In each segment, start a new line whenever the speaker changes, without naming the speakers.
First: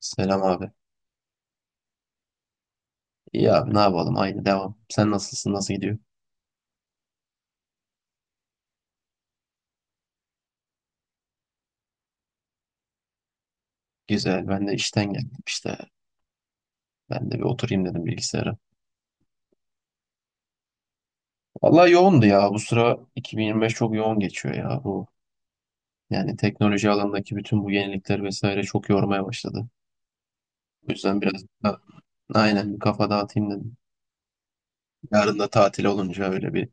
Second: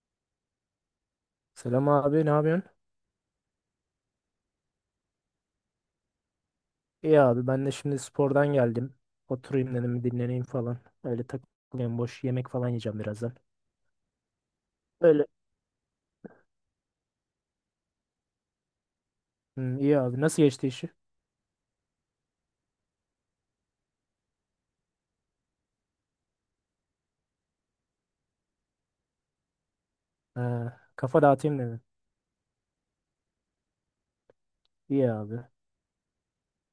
Selam abi.
Selam abi, ne yapıyorsun?
İyi abi ne yapalım aynı devam. Sen nasılsın nasıl gidiyor?
İyi abi, ben de şimdi spordan geldim. Oturayım dedim, dinleneyim falan. Öyle takılayım, boş yemek falan yiyeceğim birazdan.
Güzel ben de işten
Öyle.
geldim işte. Ben de bir oturayım dedim bilgisayara.
Hı, iyi abi, nasıl geçti işi?
Vallahi yoğundu ya bu sıra 2025 çok yoğun geçiyor ya bu. Yani teknoloji alanındaki bütün bu yenilikler vesaire çok yormaya başladı.
Ha,
O yüzden
kafa
biraz
dağıtayım
da
dedim.
aynen bir kafa dağıtayım dedim.
İyi abi.
Yarın da tatil olunca öyle bir.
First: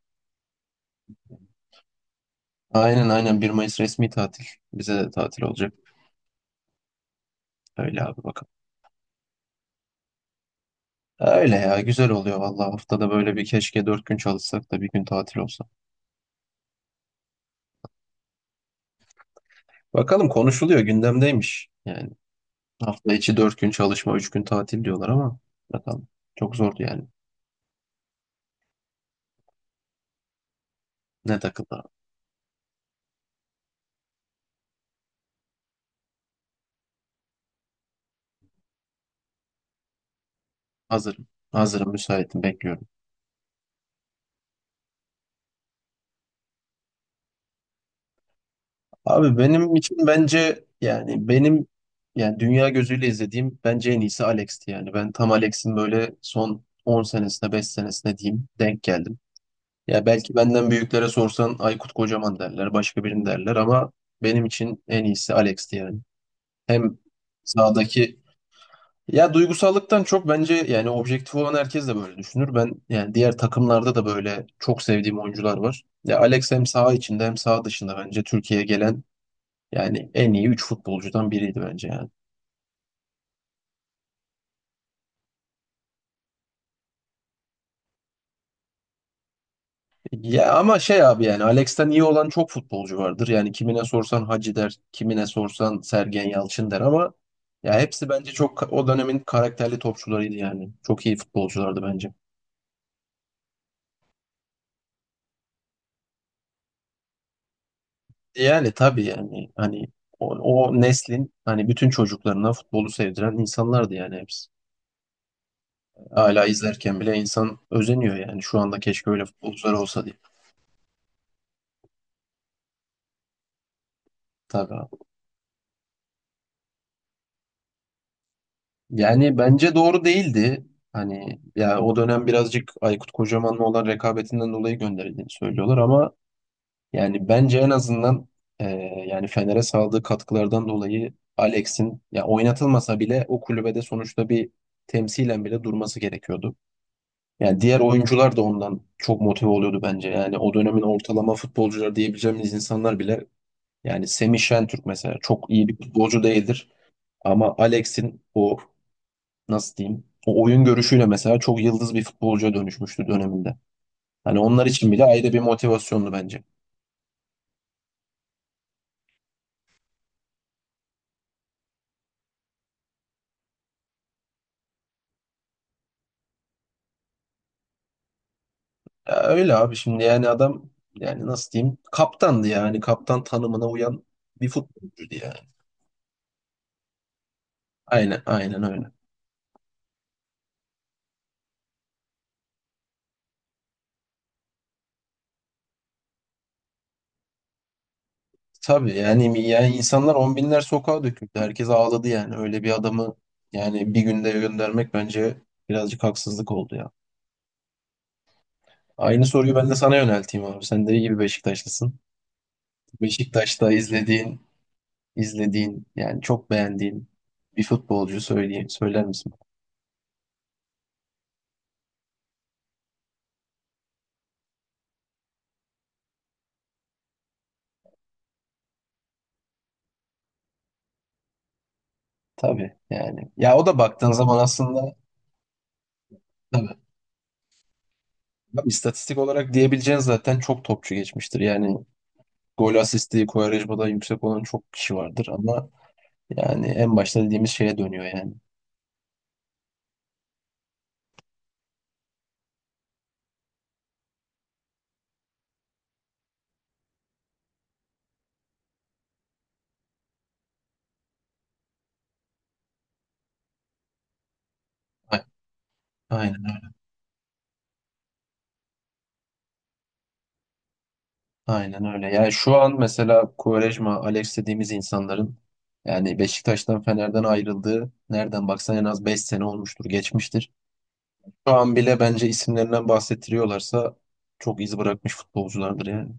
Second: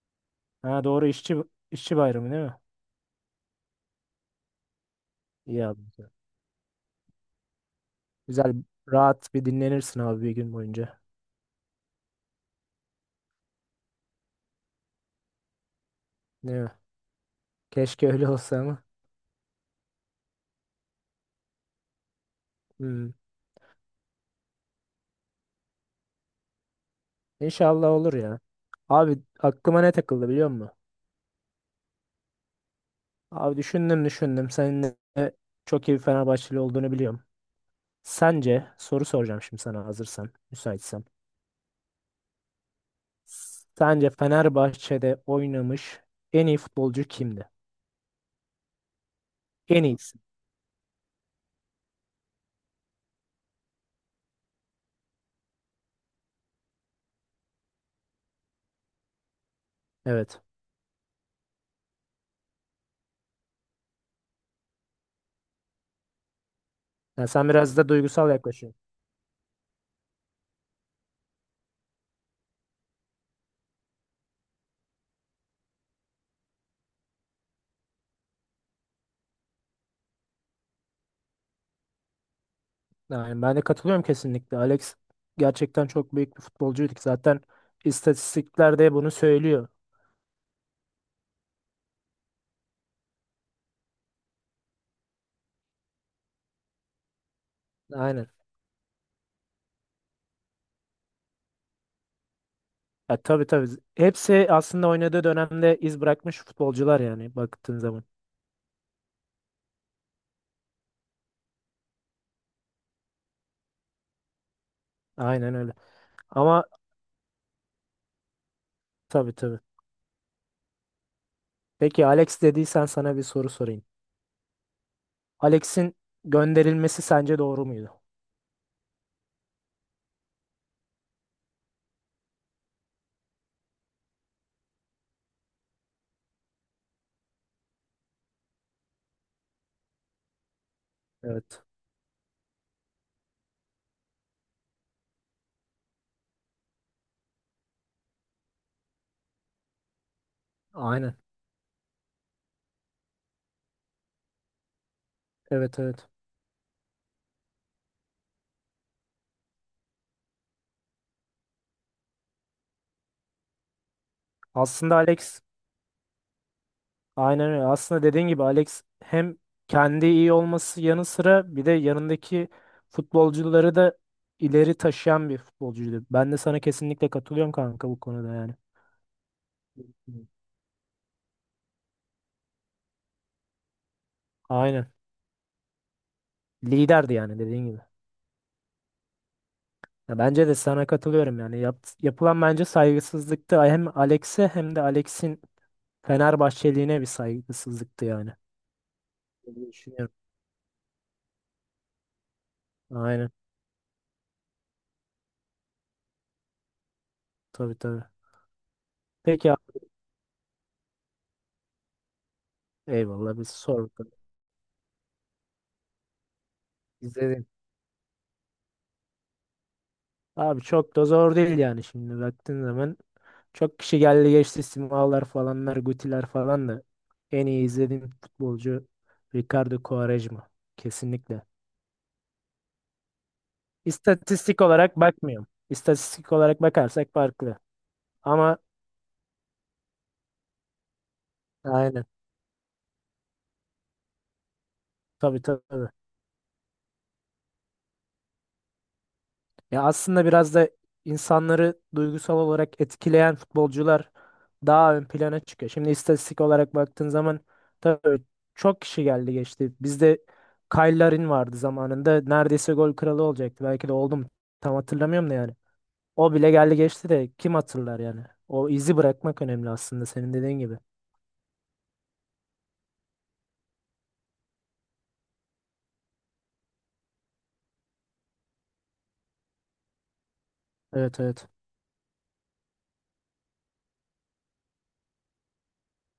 Ha doğru, işçi bayramı değil mi?
Aynen aynen 1 Mayıs resmi tatil. Bize de tatil
İyi
olacak.
abi.
Öyle abi bakalım.
Güzel, rahat bir dinlenirsin abi bir gün boyunca.
Öyle ya güzel oluyor vallahi haftada böyle bir keşke 4 gün çalışsak da bir gün tatil olsa.
Değil mi? Keşke öyle olsa ama.
Bakalım konuşuluyor gündemdeymiş. Yani
Hı,
hafta içi 4 gün çalışma 3 gün tatil diyorlar ama bakalım. Çok zordu yani.
İnşallah olur ya. Abi aklıma ne takıldı biliyor musun?
Ne takıldı?
Abi düşündüm düşündüm. Senin de çok iyi bir Fenerbahçeli olduğunu biliyorum. Sence soru soracağım şimdi sana hazırsan, müsaitsen.
Hazırım. Hazırım müsaitim bekliyorum.
Sence Fenerbahçe'de oynamış en iyi futbolcu kimdi?
Abi benim
En
için
iyisi.
bence yani benim yani dünya gözüyle izlediğim bence en iyisi Alex'ti yani. Ben tam Alex'in böyle son 10 senesine 5 senesine diyeyim denk geldim. Ya belki
Evet.
benden büyüklere sorsan Aykut Kocaman derler başka birini derler ama benim için en iyisi Alex'ti yani. Hem
Yani sen biraz da
sahadaki.
duygusal yaklaşıyorsun.
Ya duygusallıktan çok bence yani objektif olan herkes de böyle düşünür. Ben yani diğer takımlarda da böyle çok sevdiğim oyuncular var. Ya Alex hem saha içinde hem saha dışında bence Türkiye'ye gelen yani en iyi 3 futbolcudan biriydi bence yani.
Yani ben de katılıyorum kesinlikle. Alex gerçekten çok büyük bir futbolcuydu ki. Zaten istatistikler de bunu söylüyor.
Ya ama şey abi yani Alex'ten iyi olan çok futbolcu vardır. Yani kimine sorsan Hacı der, kimine sorsan Sergen Yalçın der ama ya hepsi
Aynen.
bence çok o dönemin karakterli topçularıydı yani. Çok iyi futbolculardı bence.
Ya, tabii tabii. Hepsi aslında oynadığı dönemde iz bırakmış futbolcular yani baktığın zaman.
Yani tabii yani hani o neslin hani bütün çocuklarına futbolu sevdiren insanlardı yani hepsi.
Aynen öyle.
Hala
Ama
izlerken bile insan özeniyor yani şu anda keşke öyle
tabii tabii.
futbolcular olsa diye.
Peki Alex dediysen sana bir soru sorayım.
Tabii abi.
Alex'in gönderilmesi sence doğru muydu?
Yani bence doğru değildi. Hani ya o dönem birazcık Aykut Kocaman'la olan rekabetinden dolayı gönderildiğini söylüyorlar ama yani bence en azından e, yani Fener'e sağladığı katkılardan dolayı
Evet.
Alex'in ya oynatılmasa bile o kulübede sonuçta bir temsilen bile durması gerekiyordu. Yani diğer oyuncular da ondan çok motive oluyordu bence. Yani o dönemin
Aynen.
ortalama futbolcular diyebileceğimiz insanlar bile yani Semih Şentürk mesela çok iyi bir
Evet evet.
futbolcu değildir. Ama Alex'in o nasıl diyeyim o oyun görüşüyle mesela çok yıldız bir futbolcuya dönüşmüştü döneminde. Hani onlar için
Aslında
bile ayrı bir
Alex
motivasyondu bence.
aynen öyle. Aslında dediğin gibi Alex hem kendi iyi olması yanı sıra bir de yanındaki futbolcuları da ileri taşıyan bir futbolcuydu. Ben de sana kesinlikle katılıyorum kanka bu konuda yani.
Ya öyle abi şimdi yani adam yani nasıl diyeyim kaptandı yani kaptan tanımına uyan bir
Aynen.
futbolcuydu yani.
Liderdi yani dediğin gibi.
Aynen aynen öyle.
Ya bence de sana katılıyorum yani. Yapılan bence saygısızlıktı hem Alex'e hem de Alex'in Fenerbahçeliğine bir saygısızlıktı yani.
Tabii yani,
Öyle
yani insanlar
düşünüyorum.
on binler sokağa döküldü. Herkes ağladı yani. Öyle bir adamı
Aynen.
yani bir günde göndermek bence birazcık haksızlık oldu ya.
Tabii tabii.
Aynı
Peki
soruyu ben de
abi.
sana yönelteyim abi. Sen de iyi bir Beşiktaşlısın.
Eyvallah biz
Beşiktaş'ta
sorduk.
izlediğin yani çok beğendiğin
İzledim.
bir futbolcu söyleyeyim, söyler misin?
Abi çok da zor değil yani şimdi baktığın zaman. Çok kişi geldi geçti Simalar falanlar Gutiler falan da. En iyi izlediğim futbolcu Ricardo Quaresma. Kesinlikle.
Tabii yani. Ya o da baktığın zaman
İstatistik
aslında
olarak bakmıyorum. İstatistik olarak
tabii.
bakarsak farklı. Ama
Bak, istatistik olarak diyebileceğin zaten çok topçu geçmiştir. Yani
aynen.
gol asisti, kovarajı da yüksek olan çok kişi vardır
Tabii
ama
tabii.
yani en başta dediğimiz şeye dönüyor yani.
Ya aslında biraz da insanları duygusal olarak etkileyen futbolcular daha ön plana çıkıyor. Şimdi istatistik olarak baktığın zaman tabii çok kişi geldi geçti. Bizde Kyle Larin vardı zamanında. Neredeyse gol kralı olacaktı. Belki de oldum. Tam
A-
hatırlamıyorum da yani. O bile
Aynen,
geldi geçti de kim hatırlar yani. O izi bırakmak önemli aslında senin dediğin gibi.
aynen öyle. Yani şu an mesela Quaresma, Alex dediğimiz insanların yani Beşiktaş'tan, Fener'den ayrıldığı nereden baksan en az 5 sene olmuştur, geçmiştir.
Evet evet.
Şu an bile bence isimlerinden bahsettiriyorlarsa çok iz bırakmış futbolculardır yani.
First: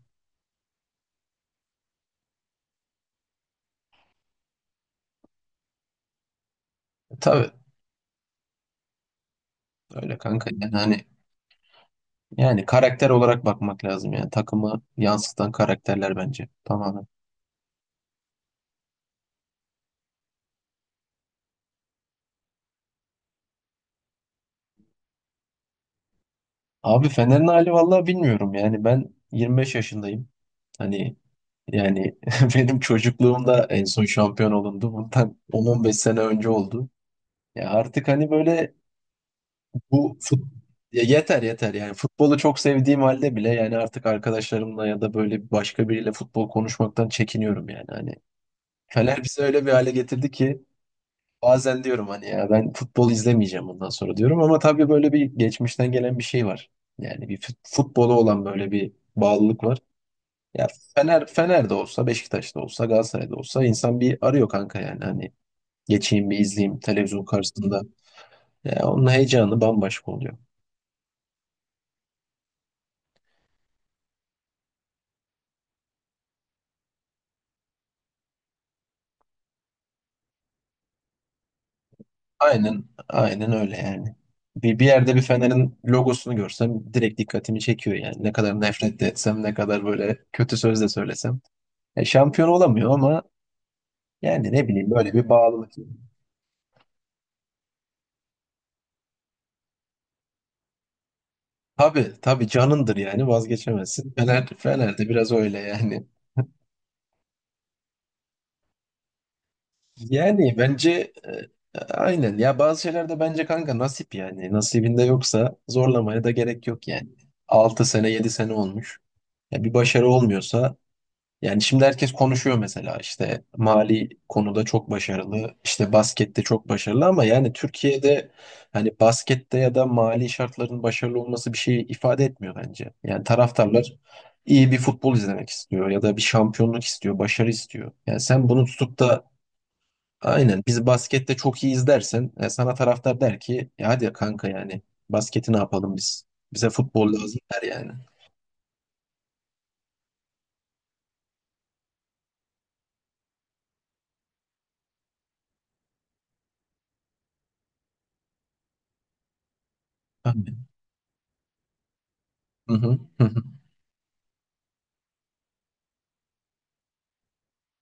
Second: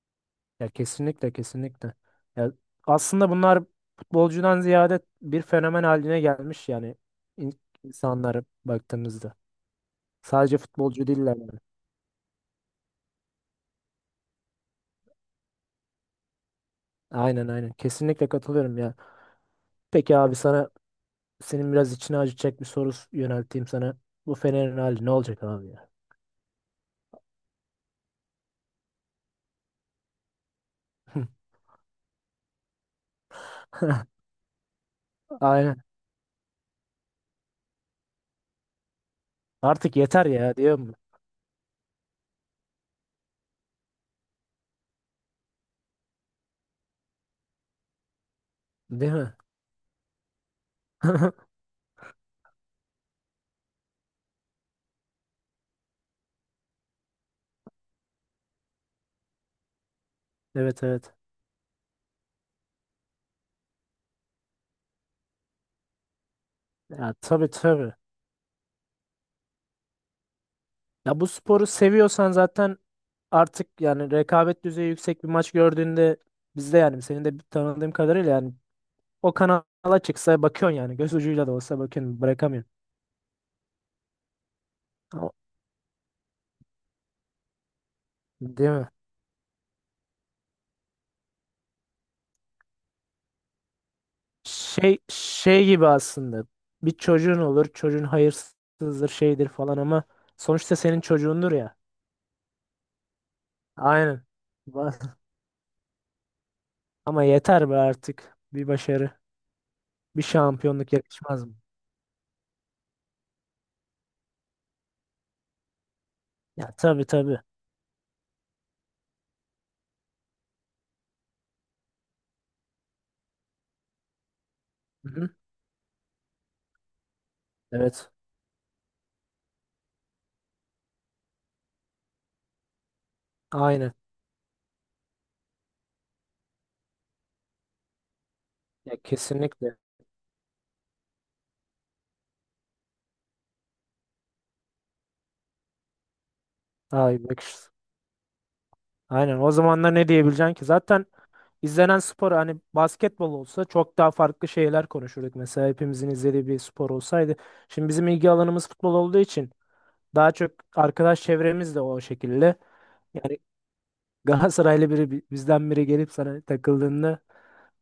Ya kesinlikle kesinlikle. Ya aslında bunlar futbolcudan ziyade bir fenomen haline gelmiş yani
E, tabii
insanlara baktığımızda.
öyle kanka.
Sadece
Yani hani
futbolcu değiller yani.
yani karakter olarak bakmak lazım yani. Takımı yansıtan karakterler bence tamamen.
Aynen aynen. Kesinlikle katılıyorum ya. Peki abi sana senin biraz içine acıtacak bir soru yönelteyim sana. Bu Fener'in hali ne olacak abi ya?
Abi Fener'in hali vallahi bilmiyorum yani ben 25 yaşındayım. Hani yani benim çocukluğumda en son şampiyon olundu. Bundan
Aynen.
10 beş sene önce oldu. Ya artık hani böyle
Artık
bu
yeter
fut
ya diyorum.
ya yeter yeter yani futbolu çok sevdiğim halde bile yani artık arkadaşlarımla ya da böyle başka biriyle futbol konuşmaktan çekiniyorum yani hani.
Değil
Fener
mi?
bizi öyle bir hale getirdi ki bazen diyorum hani ya ben futbol izlemeyeceğim bundan sonra diyorum ama tabii böyle bir geçmişten gelen bir şey var. Yani bir futbola olan böyle bir bağlılık var. Ya
Evet evet.
Fener'de olsa, Beşiktaş'ta olsa, Galatasaray'da olsa insan bir arıyor kanka yani hani geçeyim bir izleyeyim
Ya
televizyon
tabii
karşısında.
tabii.
Ya onun heyecanı bambaşka oluyor.
Ya bu sporu seviyorsan zaten artık yani rekabet düzeyi yüksek bir maç gördüğünde bizde yani senin de tanıdığım kadarıyla yani o kanala çıksa bakıyorsun yani göz ucuyla da olsa bakıyorsun bırakamıyorsun.
Aynen, aynen öyle yani. Bir yerde bir
Ama
Fener'in logosunu görsem direkt dikkatimi çekiyor yani. Ne kadar
değil mi?
nefret de etsem, ne kadar böyle kötü söz de söylesem. E, şampiyon olamıyor ama yani ne bileyim
Şey
böyle bir
şey
bağlılık.
gibi aslında bir çocuğun olur çocuğun hayırsızdır şeydir falan ama sonuçta senin çocuğundur ya.
Tabii tabii canındır yani vazgeçemezsin.
Aynen.
Fener'de
Ba-
biraz öyle yani.
Ama yeter be artık bir başarı bir
Yani
şampiyonluk
bence
yakışmaz mı?
aynen ya bazı şeylerde bence kanka nasip yani nasibinde yoksa zorlamaya da gerek
Ya
yok
tabii
yani.
tabii.
6 sene 7 sene olmuş. Ya bir başarı olmuyorsa yani şimdi herkes konuşuyor mesela işte mali konuda çok
Hı-hı.
başarılı işte baskette çok başarılı ama yani
Evet.
Türkiye'de hani baskette ya da mali şartların başarılı olması bir şey ifade etmiyor bence. Yani
Aynen.
taraftarlar iyi bir futbol izlemek istiyor ya da bir şampiyonluk istiyor, başarı istiyor. Yani sen bunu
Ya
tutup da
kesinlikle.
aynen. Biz baskette çok iyiyiz dersen sana taraftar der ki "E hadi kanka yani basketi ne yapalım biz? Bize futbol
Ay
lazım"
bak
der
işte.
yani.
Aynen o zamanlar ne diyebileceksin ki? Zaten izlenen spor hani basketbol olsa çok daha farklı şeyler konuşurduk. Mesela hepimizin izlediği bir spor olsaydı. Şimdi bizim ilgi alanımız futbol olduğu için daha çok
Aynen.
arkadaş çevremiz de o şekilde.
Hı hı. Hı
Yani
hı.
Galatasaraylı biri bizden biri gelip sana takıldığında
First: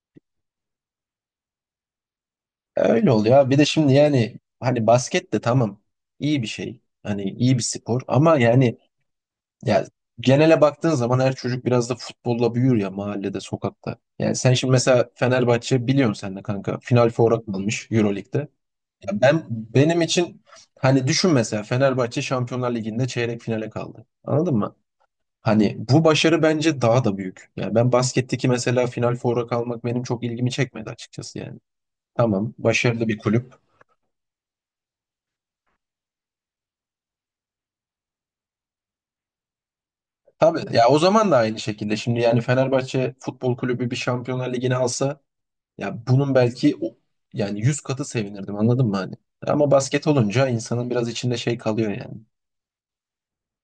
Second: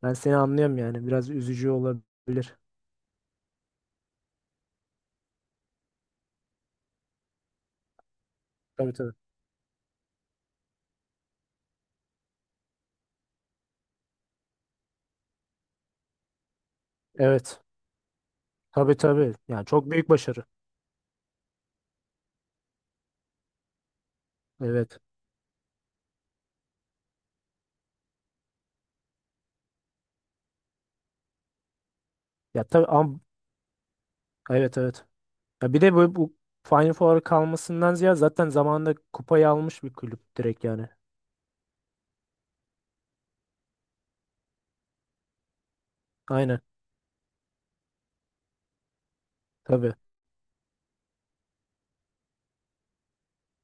ben seni anlıyorum yani. Biraz üzücü olabilir.
E, öyle oluyor abi. Bir de şimdi yani hani basket de tamam iyi bir şey. Hani iyi bir spor ama yani
Tabii tabii.
ya genele baktığın zaman her çocuk biraz da futbolla büyür ya mahallede, sokakta. Yani sen şimdi mesela Fenerbahçe biliyorsun sen de kanka. Final Four'a
Evet.
kalmış Euroleague'de.
Tabii
Ya
tabii.
ben
Yani çok
benim
büyük
için
başarı.
hani düşün mesela Fenerbahçe Şampiyonlar Ligi'nde çeyrek finale kaldı. Anladın mı?
Evet.
Hani bu başarı bence daha da büyük. Yani ben basketteki mesela final foura kalmak benim çok ilgimi çekmedi açıkçası yani. Tamam,
Ya tabii
başarılı bir
ama
kulüp.
evet evet. Ya bir de bu Final Four'a kalmasından ziyade zaten zamanında kupayı almış bir kulüp direkt
Tabii ya
yani.
o zaman da aynı şekilde şimdi yani Fenerbahçe Futbol Kulübü bir Şampiyonlar Ligi'ni alsa ya bunun
Aynen.
belki yani 100 katı sevinirdim anladın mı hani? Ama
Tabii.
basket olunca insanın biraz içinde şey kalıyor yani.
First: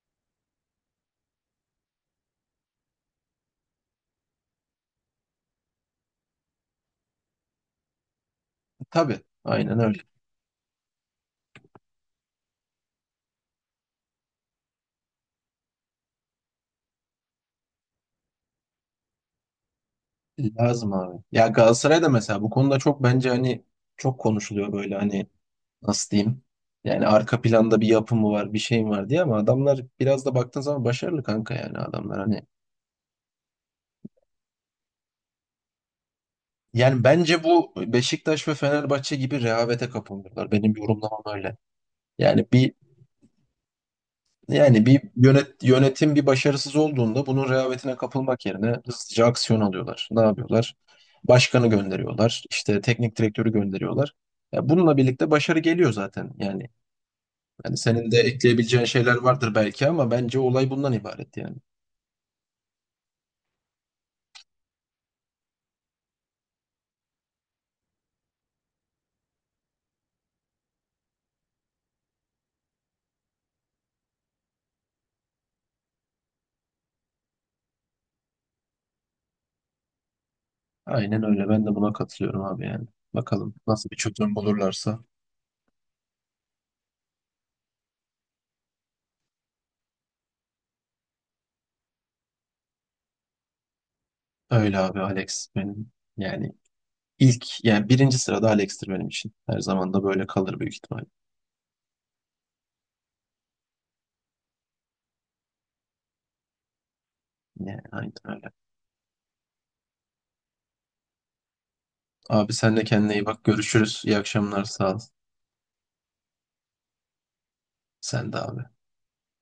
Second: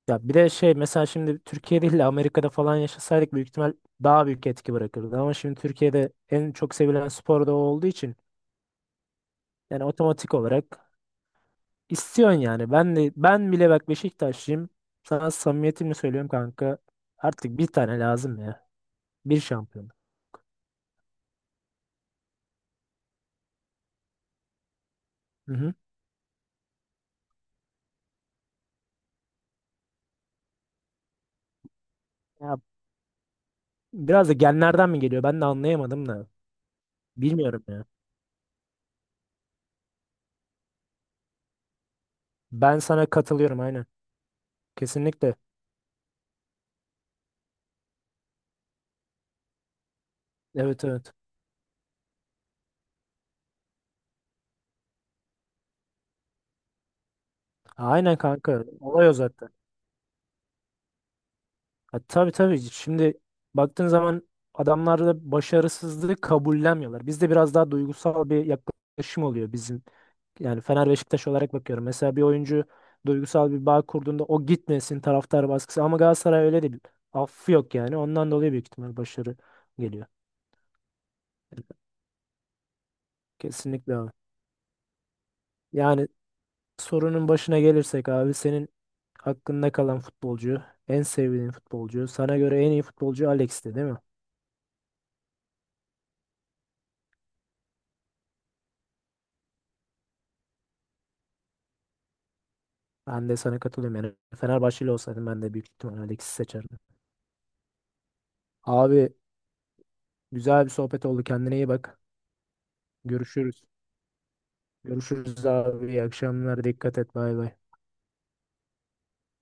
Ya bir de şey mesela şimdi Türkiye değil de Amerika'da falan yaşasaydık büyük ihtimal daha büyük etki bırakırdı. Ama şimdi Türkiye'de en çok sevilen spor da o olduğu için
Tabii, aynen
yani
öyle.
otomatik olarak istiyorsun yani. Ben de ben bile bak Beşiktaşlıyım. Sana samimiyetimle söylüyorum kanka. Artık bir tane lazım ya. Bir şampiyon.
Lazım abi. Ya Galatasaray'da mesela bu konuda çok bence hani çok konuşuluyor böyle hani
Hı hı.
nasıl diyeyim? Yani arka planda bir yapı mı var, bir şey mi var diye ama adamlar biraz da baktığın zaman başarılı kanka yani adamlar hani.
Ya biraz da genlerden mi geliyor? Ben de anlayamadım da.
Yani bence
Bilmiyorum
bu
ya.
Beşiktaş ve Fenerbahçe gibi rehavete kapılıyorlar. Benim yorumlamam öyle. Yani bir
Ben sana katılıyorum aynen.
Yani bir
Kesinlikle.
yönetim bir başarısız olduğunda bunun rehavetine kapılmak yerine hızlıca aksiyon alıyorlar. Ne yapıyorlar?
Evet evet.
Başkanı gönderiyorlar, işte teknik direktörü gönderiyorlar. Ya bununla birlikte başarı geliyor zaten. Yani senin
Aynen
de
kanka.
ekleyebileceğin
Olay o
şeyler
zaten.
vardır belki ama bence olay bundan ibaret yani.
Ha, tabii tabii. Şimdi baktığın zaman adamlar da başarısızlığı kabullenmiyorlar. Bizde biraz daha duygusal bir yaklaşım oluyor bizim. Yani Fener Beşiktaş olarak bakıyorum. Mesela bir oyuncu duygusal bir bağ kurduğunda o gitmesin taraftar baskısı. Ama Galatasaray öyle değil. Affı yok yani. Ondan dolayı büyük ihtimal başarı geliyor.
Aynen öyle. Ben de buna katılıyorum abi yani. Bakalım nasıl bir
Kesinlikle abi.
çözüm bulurlarsa.
Yani sorunun başına gelirsek abi senin hakkında kalan futbolcu, en sevdiğin futbolcu, sana göre en iyi futbolcu Alex'ti değil mi?
Öyle abi Alex benim yani ilk yani birinci sırada Alex'tir benim için. Her zaman da böyle kalır büyük ihtimal.
Ben de sana katılıyorum yani. Fenerbahçeli olsaydım ben de büyük ihtimal Alex'i seçerdim.
Yani aynen öyle.
Abi güzel bir sohbet oldu. Kendine iyi bak.
Abi sen de kendine iyi bak.
Görüşürüz.
Görüşürüz. İyi akşamlar. Sağ ol.
Görüşürüz abi. İyi akşamlar. Dikkat et. Bay bay.
Sen de abi.